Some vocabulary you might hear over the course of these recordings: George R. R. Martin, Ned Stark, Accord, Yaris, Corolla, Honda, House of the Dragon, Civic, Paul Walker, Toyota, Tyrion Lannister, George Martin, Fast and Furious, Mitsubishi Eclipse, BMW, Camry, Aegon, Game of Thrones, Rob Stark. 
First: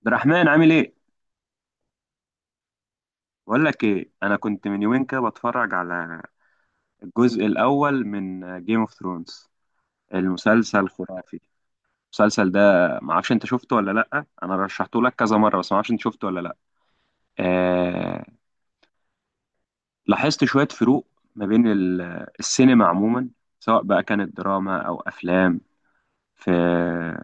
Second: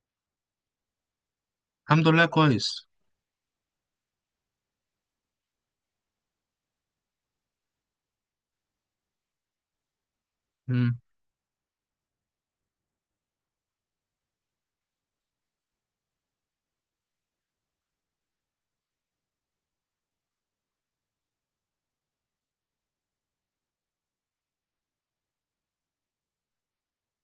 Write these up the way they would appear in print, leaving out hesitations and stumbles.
عبد الرحمن عامل ايه؟ الحمد لله كويس. بقول لك ايه، انا كنت من يومين كده بتفرج على الجزء الاول من جيم اوف ثرونز. المسلسل مم. خرافي. المسلسل ده ما اعرفش انت شفته ولا لا، انا رشحته لك كذا مره، بس ما اعرفش انت شفته ولا لا. آه... لاحظت شويه فروق ما بين السينما عموما، سواء بقى كانت دراما او افلام، في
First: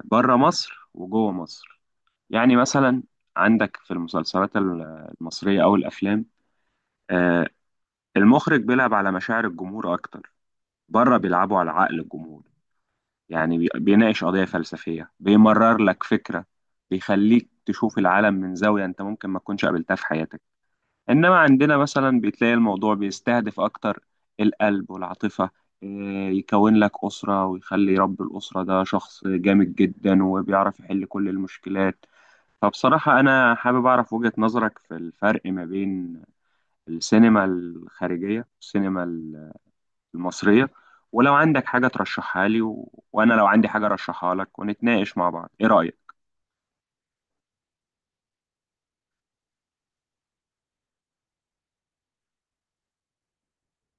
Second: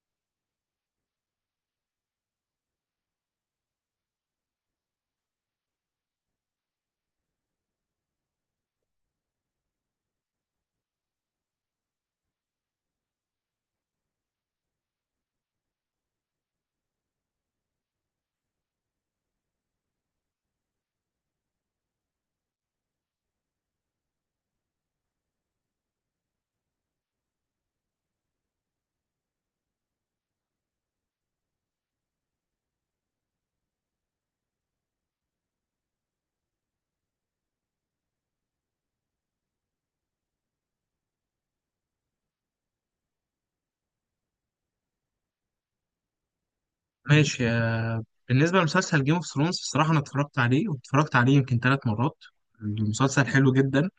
بره مصر وجوه مصر. يعني مثلا عندك في المسلسلات المصريه او الافلام، آه، المخرج بيلعب على مشاعر الجمهور اكتر. بره بيلعبوا على عقل الجمهور، يعني بيناقش قضية فلسفية، بيمرر لك فكرة، بيخليك تشوف العالم من زاوية انت ممكن ما تكونش قابلتها في حياتك. انما عندنا مثلا بتلاقي الموضوع بيستهدف اكتر القلب والعاطفة، إيه، يكون لك أسرة ويخلي رب الأسرة ده شخص جامد جدا وبيعرف يحل كل المشكلات. فبصراحة أنا حابب أعرف وجهة نظرك في الفرق ما بين السينما الخارجية والسينما المصرية، ولو عندك حاجة ترشحها لي وأنا لو عندي حاجة أرشحها لك ونتناقش مع بعض، إيه رأيك؟ ماشي، بالنسبة لمسلسل جيم اوف ثرونز الصراحة أنا اتفرجت عليه واتفرجت عليه يمكن 3 مرات. المسلسل حلو جدا.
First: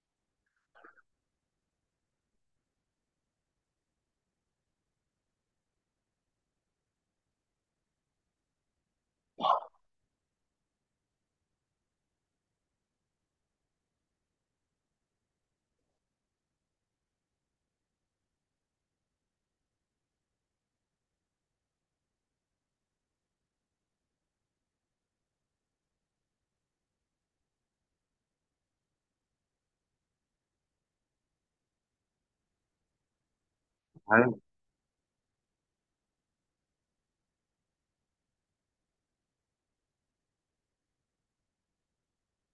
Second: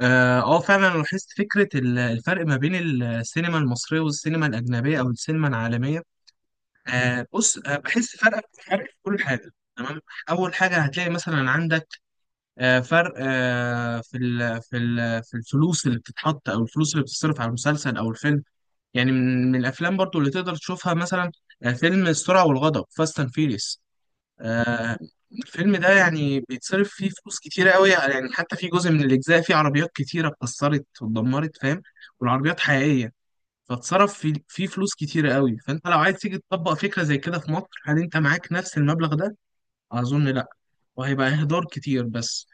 فعلا أنا لاحظت فكرة الفرق ما بين السينما المصرية والسينما الأجنبية أو السينما العالمية. بص، بحس فرق، فرق في كل حاجة. تمام. أول حاجة هتلاقي مثلا عندك فرق في ال في ال في الفلوس اللي بتتحط أو الفلوس اللي بتصرف على المسلسل أو الفيلم. يعني من الافلام برضو اللي تقدر تشوفها مثلا فيلم السرعه والغضب فاست اند فيريس. الفيلم ده يعني بيتصرف فيه فلوس كتيره قوي، يعني حتى في جزء من الاجزاء فيه عربيات كتيره اتكسرت واتدمرت فاهم. والعربيات حقيقيه. فاتصرف فيه أيوة، فيه فلوس كتيره قوي. فانت لو عايز تيجي تطبق فكره زي كده في مصر، هل انت معاك نفس المبلغ ده؟ اظن لا. وهيبقى اهدار كتير بس.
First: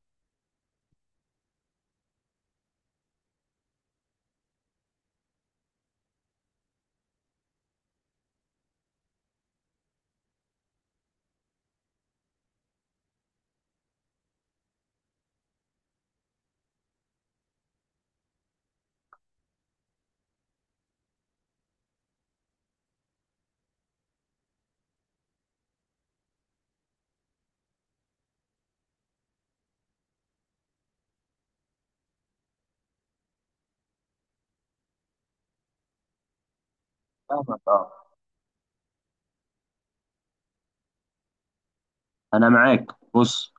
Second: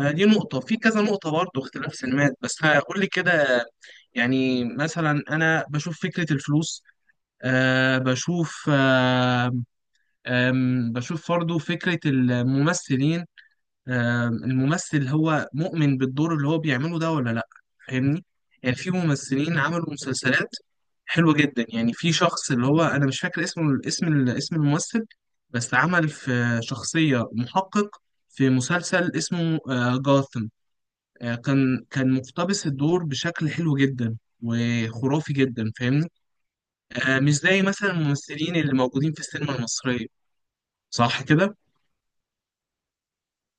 دي نقطة في كذا نقطة برضه اختلاف سينمات بس هقول لي كده. يعني مثلا أنا بشوف فكرة الفلوس. بشوف أه آم، بشوف برضه فكرة الممثلين. الممثل هو مؤمن بالدور اللي هو بيعمله ده ولا لأ؟ فاهمني. يعني في ممثلين عملوا مسلسلات حلوة جدا. يعني في شخص اللي هو أنا مش فاكر اسمه، اسم الممثل، بس عمل في شخصية محقق في مسلسل اسمه جاثم. كان مقتبس الدور بشكل حلو جدا وخرافي جدا فاهمني. مش فاهمك زي مثلا اه. الممثلين اللي موجودين في السينما المصرية، صح كده؟ أنا معاك. بص،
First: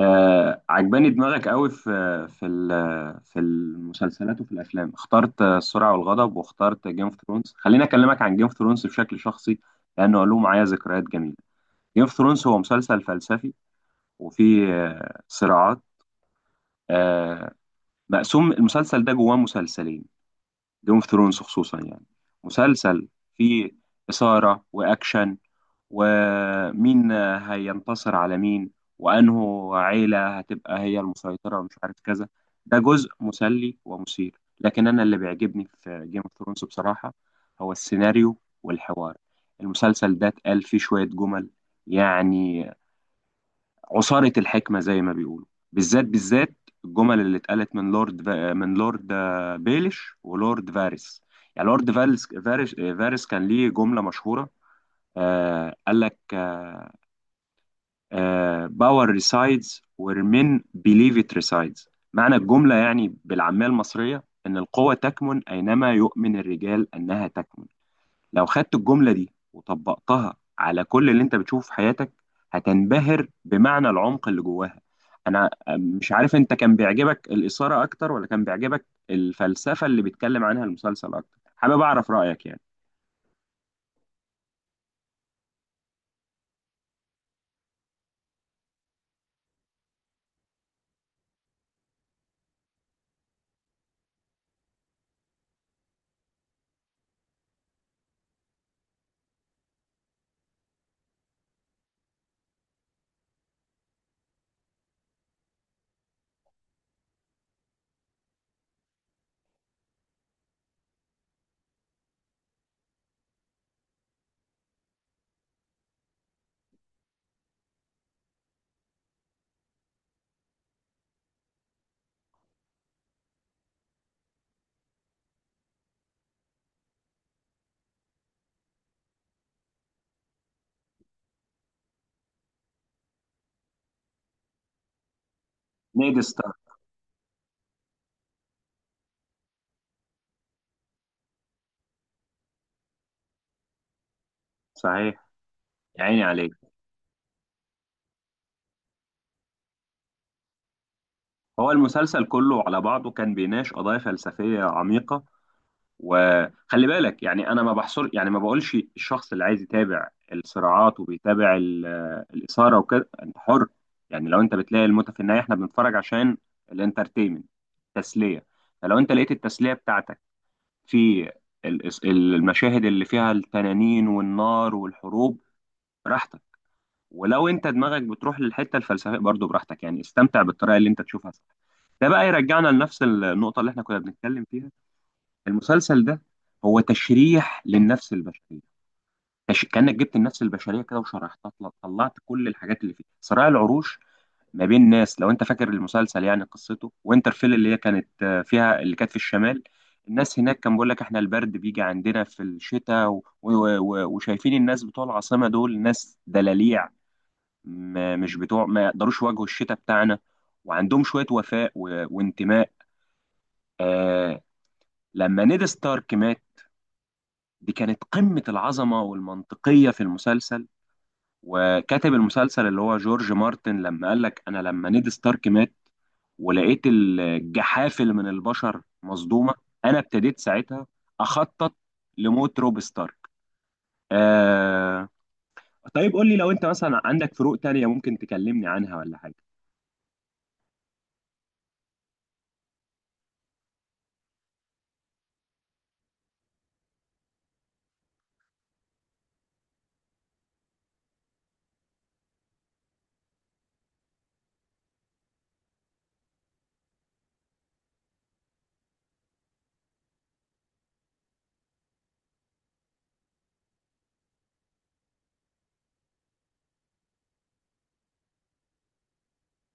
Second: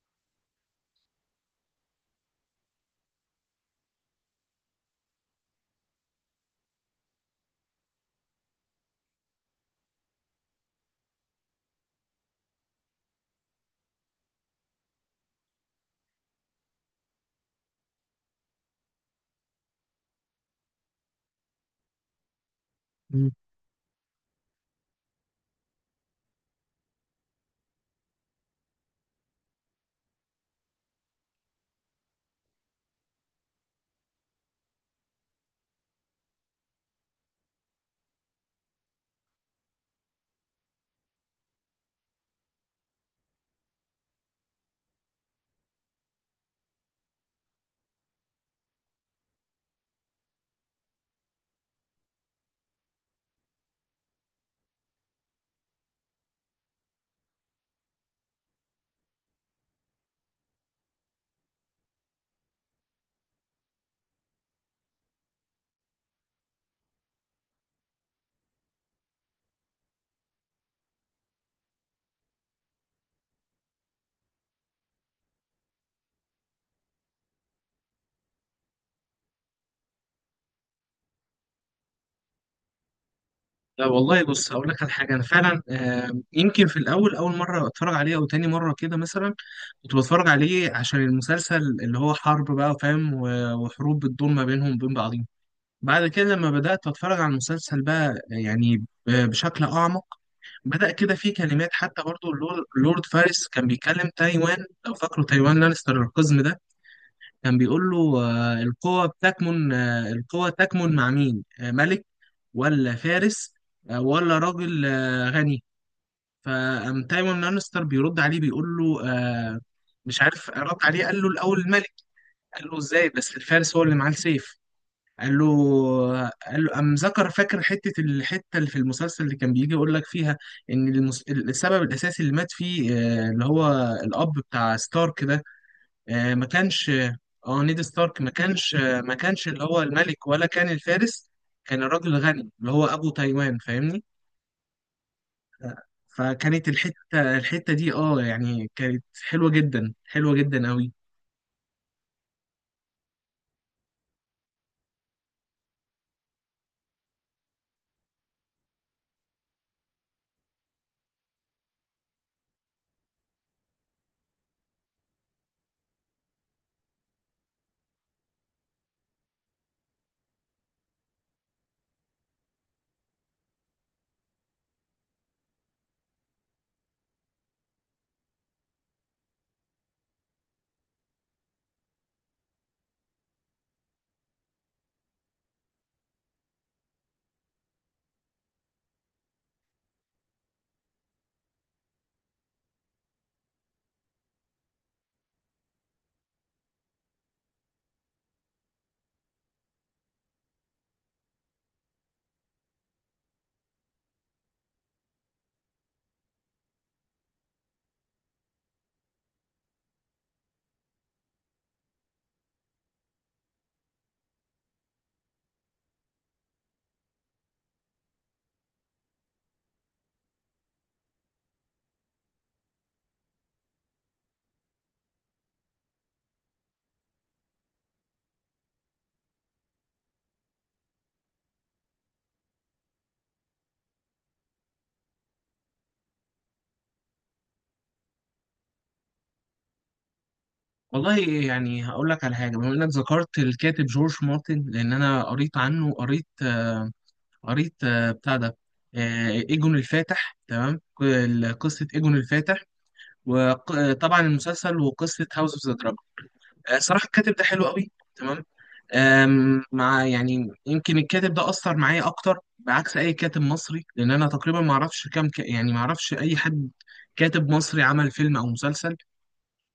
آه عجباني دماغك قوي في في في المسلسلات وفي الأفلام. اخترت آه، السرعة والغضب، واخترت جيم اوف ثرونز. خليني أكلمك عن جيم اوف ثرونز بشكل شخصي لأنه له معايا ذكريات جميلة. جيم اوف ثرونز هو مسلسل فلسفي، وفيه آه صراعات. آه، مقسوم المسلسل ده جواه مسلسلين. جيم اوف ثرونز خصوصا، يعني مسلسل مم. فيه إثارة وأكشن، ومين هينتصر على مين، وأنه عيلة هتبقى هي المسيطرة ومش عارف كذا. ده جزء مسلي ومثير، لكن أنا اللي بيعجبني في جيم اوف ثرونز بصراحة هو السيناريو والحوار. المسلسل ده اتقال فيه شوية جمل يعني عصارة الحكمة زي ما بيقولوا، بالذات الجمل اللي اتقالت من من لورد آه، بيليش ولورد فارس. يعني لورد فارس فارس كان ليه جملة مشهورة. آه قال لك باور ريسايدز وير مين بيليف ات ريسايدز. معنى الجملة يعني بالعامية المصرية إن القوة تكمن أينما يؤمن الرجال أنها تكمن. لو خدت الجملة دي وطبقتها على كل اللي انت بتشوفه في حياتك هتنبهر بمعنى العمق اللي جواها. انا مش عارف انت كان بيعجبك الإثارة اكتر ولا كان بيعجبك الفلسفة اللي بيتكلم عنها المسلسل اكتر. حابب اعرف رأيك يعني. لا والله بص، هقول لك على حاجة. أنا فعلا يمكن في الأول، أول مرة أتفرج عليه أو تاني مرة كده مثلا، كنت بتفرج عليه عشان المسلسل اللي هو حرب بقى فاهم، وحروب بتدور ما بينهم وبين بعضهم. بعد كده لما بدأت أتفرج على المسلسل بقى يعني بشكل أعمق، بدأ كده في كلمات. حتى برضو لورد فارس كان بيكلم تايوان، لو فاكروا تايوان لانستر القزم ده، كان بيقول له القوة بتكمن، القوة تكمن مع مين؟ ملك ولا فارس، ولا راجل غني؟ فقام تايوان لانستر بيرد عليه، بيقول له مش عارف رد عليه، قال له الأول الملك. قال له إزاي؟ بس الفارس هو اللي معاه السيف. قال له قال له قام ذكر، فاكر الحتة اللي في المسلسل اللي كان بيجي يقول لك فيها إن السبب الأساسي اللي مات فيه، اللي هو الأب بتاع ستارك ده، نيد ما ستارك. كانش. اه نيد ستارك ما كانش اللي هو الملك ولا كان الفارس، كان الراجل الغني اللي هو ابو تايوان فاهمني. صحيح. يا عيني عليك. فكانت الحته دي يعني كانت حلوه جدا، حلوه جدا قوي. هو المسلسل كله على بعضه كان بيناقش قضايا فلسفية عميقة. وخلي بالك يعني انا ما بحصر، يعني ما بقولش الشخص اللي عايز يتابع الصراعات وبيتابع الاثاره وكده انت حر. يعني لو انت بتلاقي المتعه في النهايه احنا بنتفرج عشان الانترتينمنت، تسليه. فلو انت لقيت التسليه بتاعتك في المشاهد اللي فيها التنانين والنار والحروب، براحتك. ولو انت دماغك بتروح للحته الفلسفيه برضو براحتك. يعني استمتع بالطريقه اللي انت تشوفها، صح. ده بقى يرجعنا لنفس النقطه اللي احنا كنا بنتكلم فيها. المسلسل ده هو تشريح للنفس البشريه. كانك جبت النفس البشريه كده وشرحتها، طلعت كل الحاجات اللي فيه صراع العروش ما بين ناس، لو انت فاكر المسلسل يعني قصته، وينترفيل اللي هي كانت آه، فيها، اللي كانت في الشمال. الناس هناك كان بيقول لك احنا البرد بيجي عندنا في الشتاء وشايفين الناس بتوع العاصمه دول ناس دلاليع، ما... مش بتوع، ما يقدروش يواجهوا الشتاء بتاعنا. وعندهم شويه وفاء وانتماء. آه... لما نيد ستارك مات، دي كانت قمة العظمة والمنطقية في المسلسل. وكاتب المسلسل اللي هو جورج مارتن لما قال لك أنا لما نيد ستارك مات ولقيت الجحافل من البشر مصدومة، أنا ابتديت ساعتها أخطط لموت روب ستارك. آه... طيب قول لي لو أنت مثلا عندك فروق تانية ممكن تكلمني عنها ولا حاجة. والله يعني هقول لك على حاجه، بما انك ذكرت الكاتب جورج مارتن، لان انا قريت عنه، قريت قريت بتاع ده، ايجون الفاتح، تمام، قصه ايجون الفاتح، وطبعا المسلسل وقصه هاوس اوف ذا دراجون. صراحه الكاتب ده حلو قوي. تمام. مع يعني يمكن الكاتب ده أثر معايا أكتر بعكس أي كاتب مصري، لأن أنا تقريبا ما أعرفش كام يعني ما أعرفش أي حد كاتب مصري عمل فيلم أو مسلسل.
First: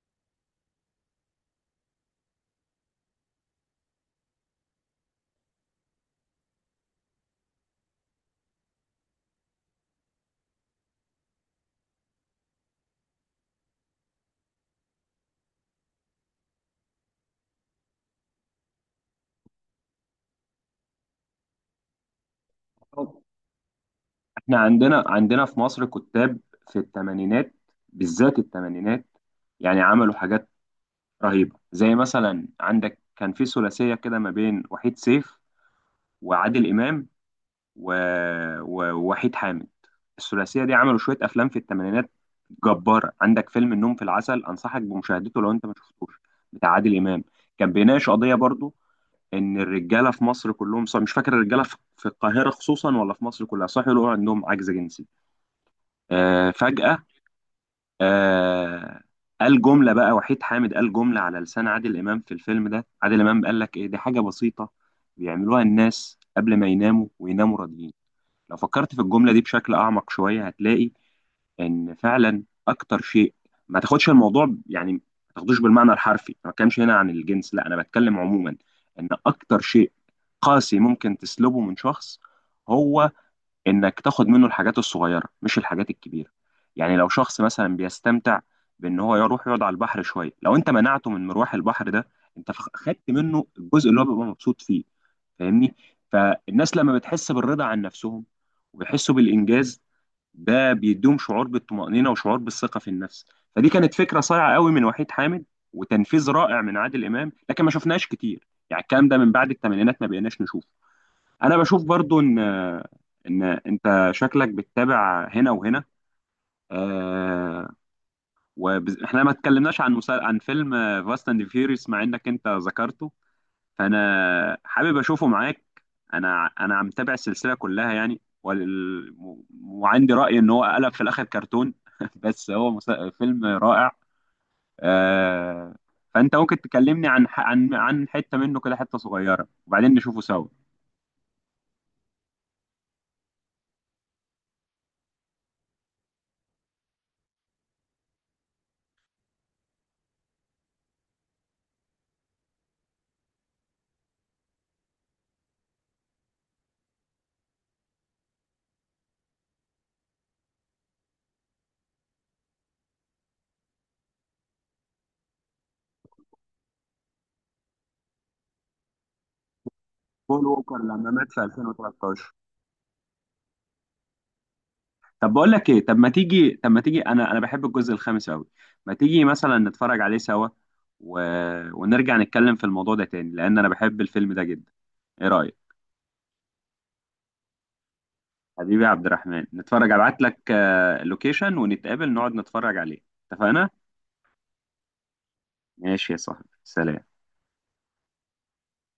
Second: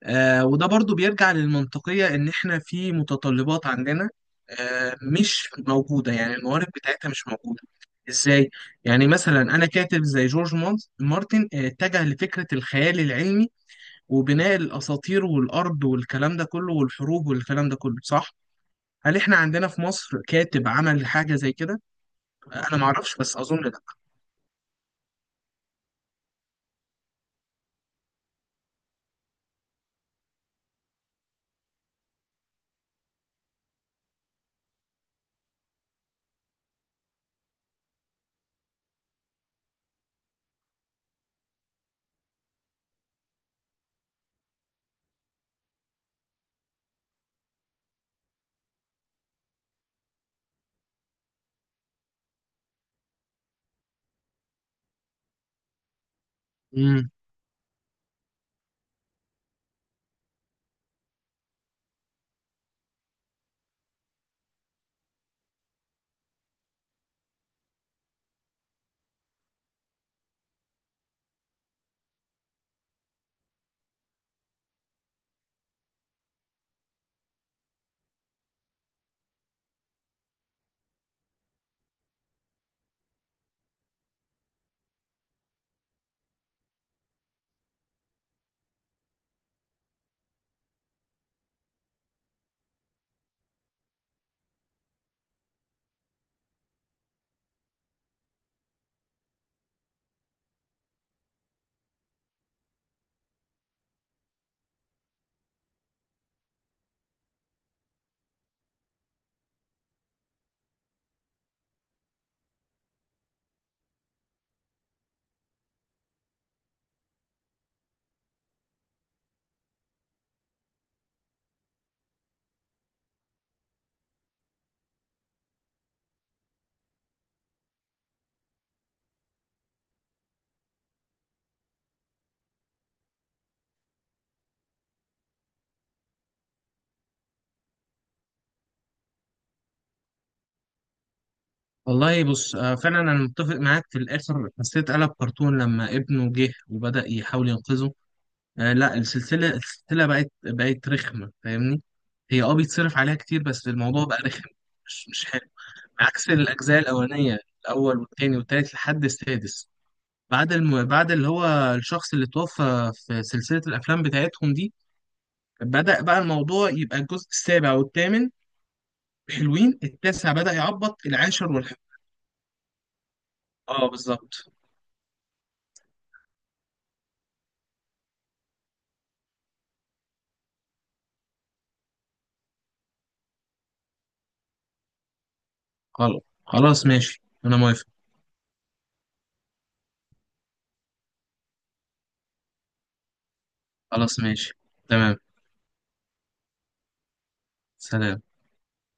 وده برضو بيرجع للمنطقية إن إحنا في متطلبات عندنا مش موجودة، يعني الموارد بتاعتها مش موجودة. إزاي؟ يعني مثلا أنا كاتب زي جورج مارتن، اتجه لفكرة الخيال العلمي وبناء الأساطير والأرض والكلام ده كله والحروب والكلام ده كله، صح؟ هل احنا عندنا في مصر كاتب عمل حاجة زي كده؟ انا ما اعرفش بس اظن لا. احنا عندنا في مصر كتاب في الثمانينات، بالذات الثمانينات، يعني عملوا حاجات رهيبة. زي مثلا عندك كان في ثلاثية كده ما بين وحيد سيف وعادل إمام و... ووحيد حامد. الثلاثية دي عملوا شوية أفلام في الثمانينات جبارة. عندك فيلم النوم في العسل، أنصحك بمشاهدته لو أنت ما شفتوش، بتاع عادل إمام. كان بيناقش قضية برضو إن الرجالة في مصر كلهم، صح مش فاكر الرجالة في القاهرة خصوصا ولا في مصر كلها، صح يقولوا عندهم عجز جنسي آه، فجأة. امم آه، قال جملة بقى وحيد حامد، قال جملة على لسان عادل إمام في الفيلم ده. عادل إمام قال لك إيه، دي حاجة بسيطة بيعملوها الناس قبل ما يناموا ويناموا راضيين. لو فكرت في الجملة دي بشكل أعمق شوية هتلاقي إن فعلا أكتر شيء، ما تاخدش الموضوع ما تاخدوش بالمعنى الحرفي. أنا ما بتكلمش هنا عن الجنس، لا أنا بتكلم عموما. إن أكتر شيء قاسي ممكن تسلبه من شخص هو انك تاخد منه الحاجات الصغيره مش الحاجات الكبيره. يعني لو شخص مثلا بيستمتع بان هو يروح يقعد على البحر شويه، لو انت منعته من مروح البحر ده، انت خدت منه الجزء اللي هو بيبقى مبسوط فيه، فاهمني. فالناس لما بتحس بالرضا عن نفسهم وبيحسوا بالانجاز، ده بيديهم شعور بالطمأنينه وشعور بالثقه في النفس. فدي كانت فكره صايعه قوي من وحيد حامد، وتنفيذ رائع من عادل امام. لكن ما شفناهاش كتير، يعني الكلام ده من بعد الثمانينات ما بقيناش نشوفه. انا بشوف برضو ان انت شكلك بتتابع هنا وهنا. آه، واحنا ما اتكلمناش عن عن فيلم فاست اند فيوريوس مع انك انت ذكرته، فانا حابب اشوفه معاك. انا عم متابع السلسله كلها يعني وعندي راي ان هو قلب في الاخر كرتون. بس هو فيلم رائع آه. فانت ممكن تكلمني عن عن حته منه كده، حته صغيره، وبعدين نشوفه سوا. والله بص، فعلا انا متفق معاك. في الاخر حسيت قلب كرتون لما ابنه جه وبدأ يحاول ينقذه. لا، السلسلة بقت رخمة، فاهمني؟ هي بيتصرف عليها كتير، بس الموضوع بقى رخم. مش حلو. عكس الاجزاء الاولانية، الاول والتاني والتالت لحد السادس. بعد اللي هو الشخص اللي توفى في سلسلة الافلام بتاعتهم دي، بدأ بقى الموضوع يبقى الجزء السابع والثامن حلوين، التاسع بول بدأ ووكر يعبط، لما مات في العاشر والحادي. 2013. اه، بالظبط. طب بقول لك ايه، طب ما تيجي انا بحب الجزء الخامس قوي. ما تيجي مثلا نتفرج عليه سوا و... ونرجع نتكلم في الموضوع ده تاني، لان انا بحب الفيلم ده جدا. ايه رأيك؟ خلاص، خلاص، ماشي، انا موافق. حبيبي يا عبد الرحمن، نتفرج. ابعت لك اللوكيشن ونتقابل نقعد نتفرج عليه. اتفقنا؟ خلاص، ماشي، تمام. ماشي يا صاحبي، سلام. سلام.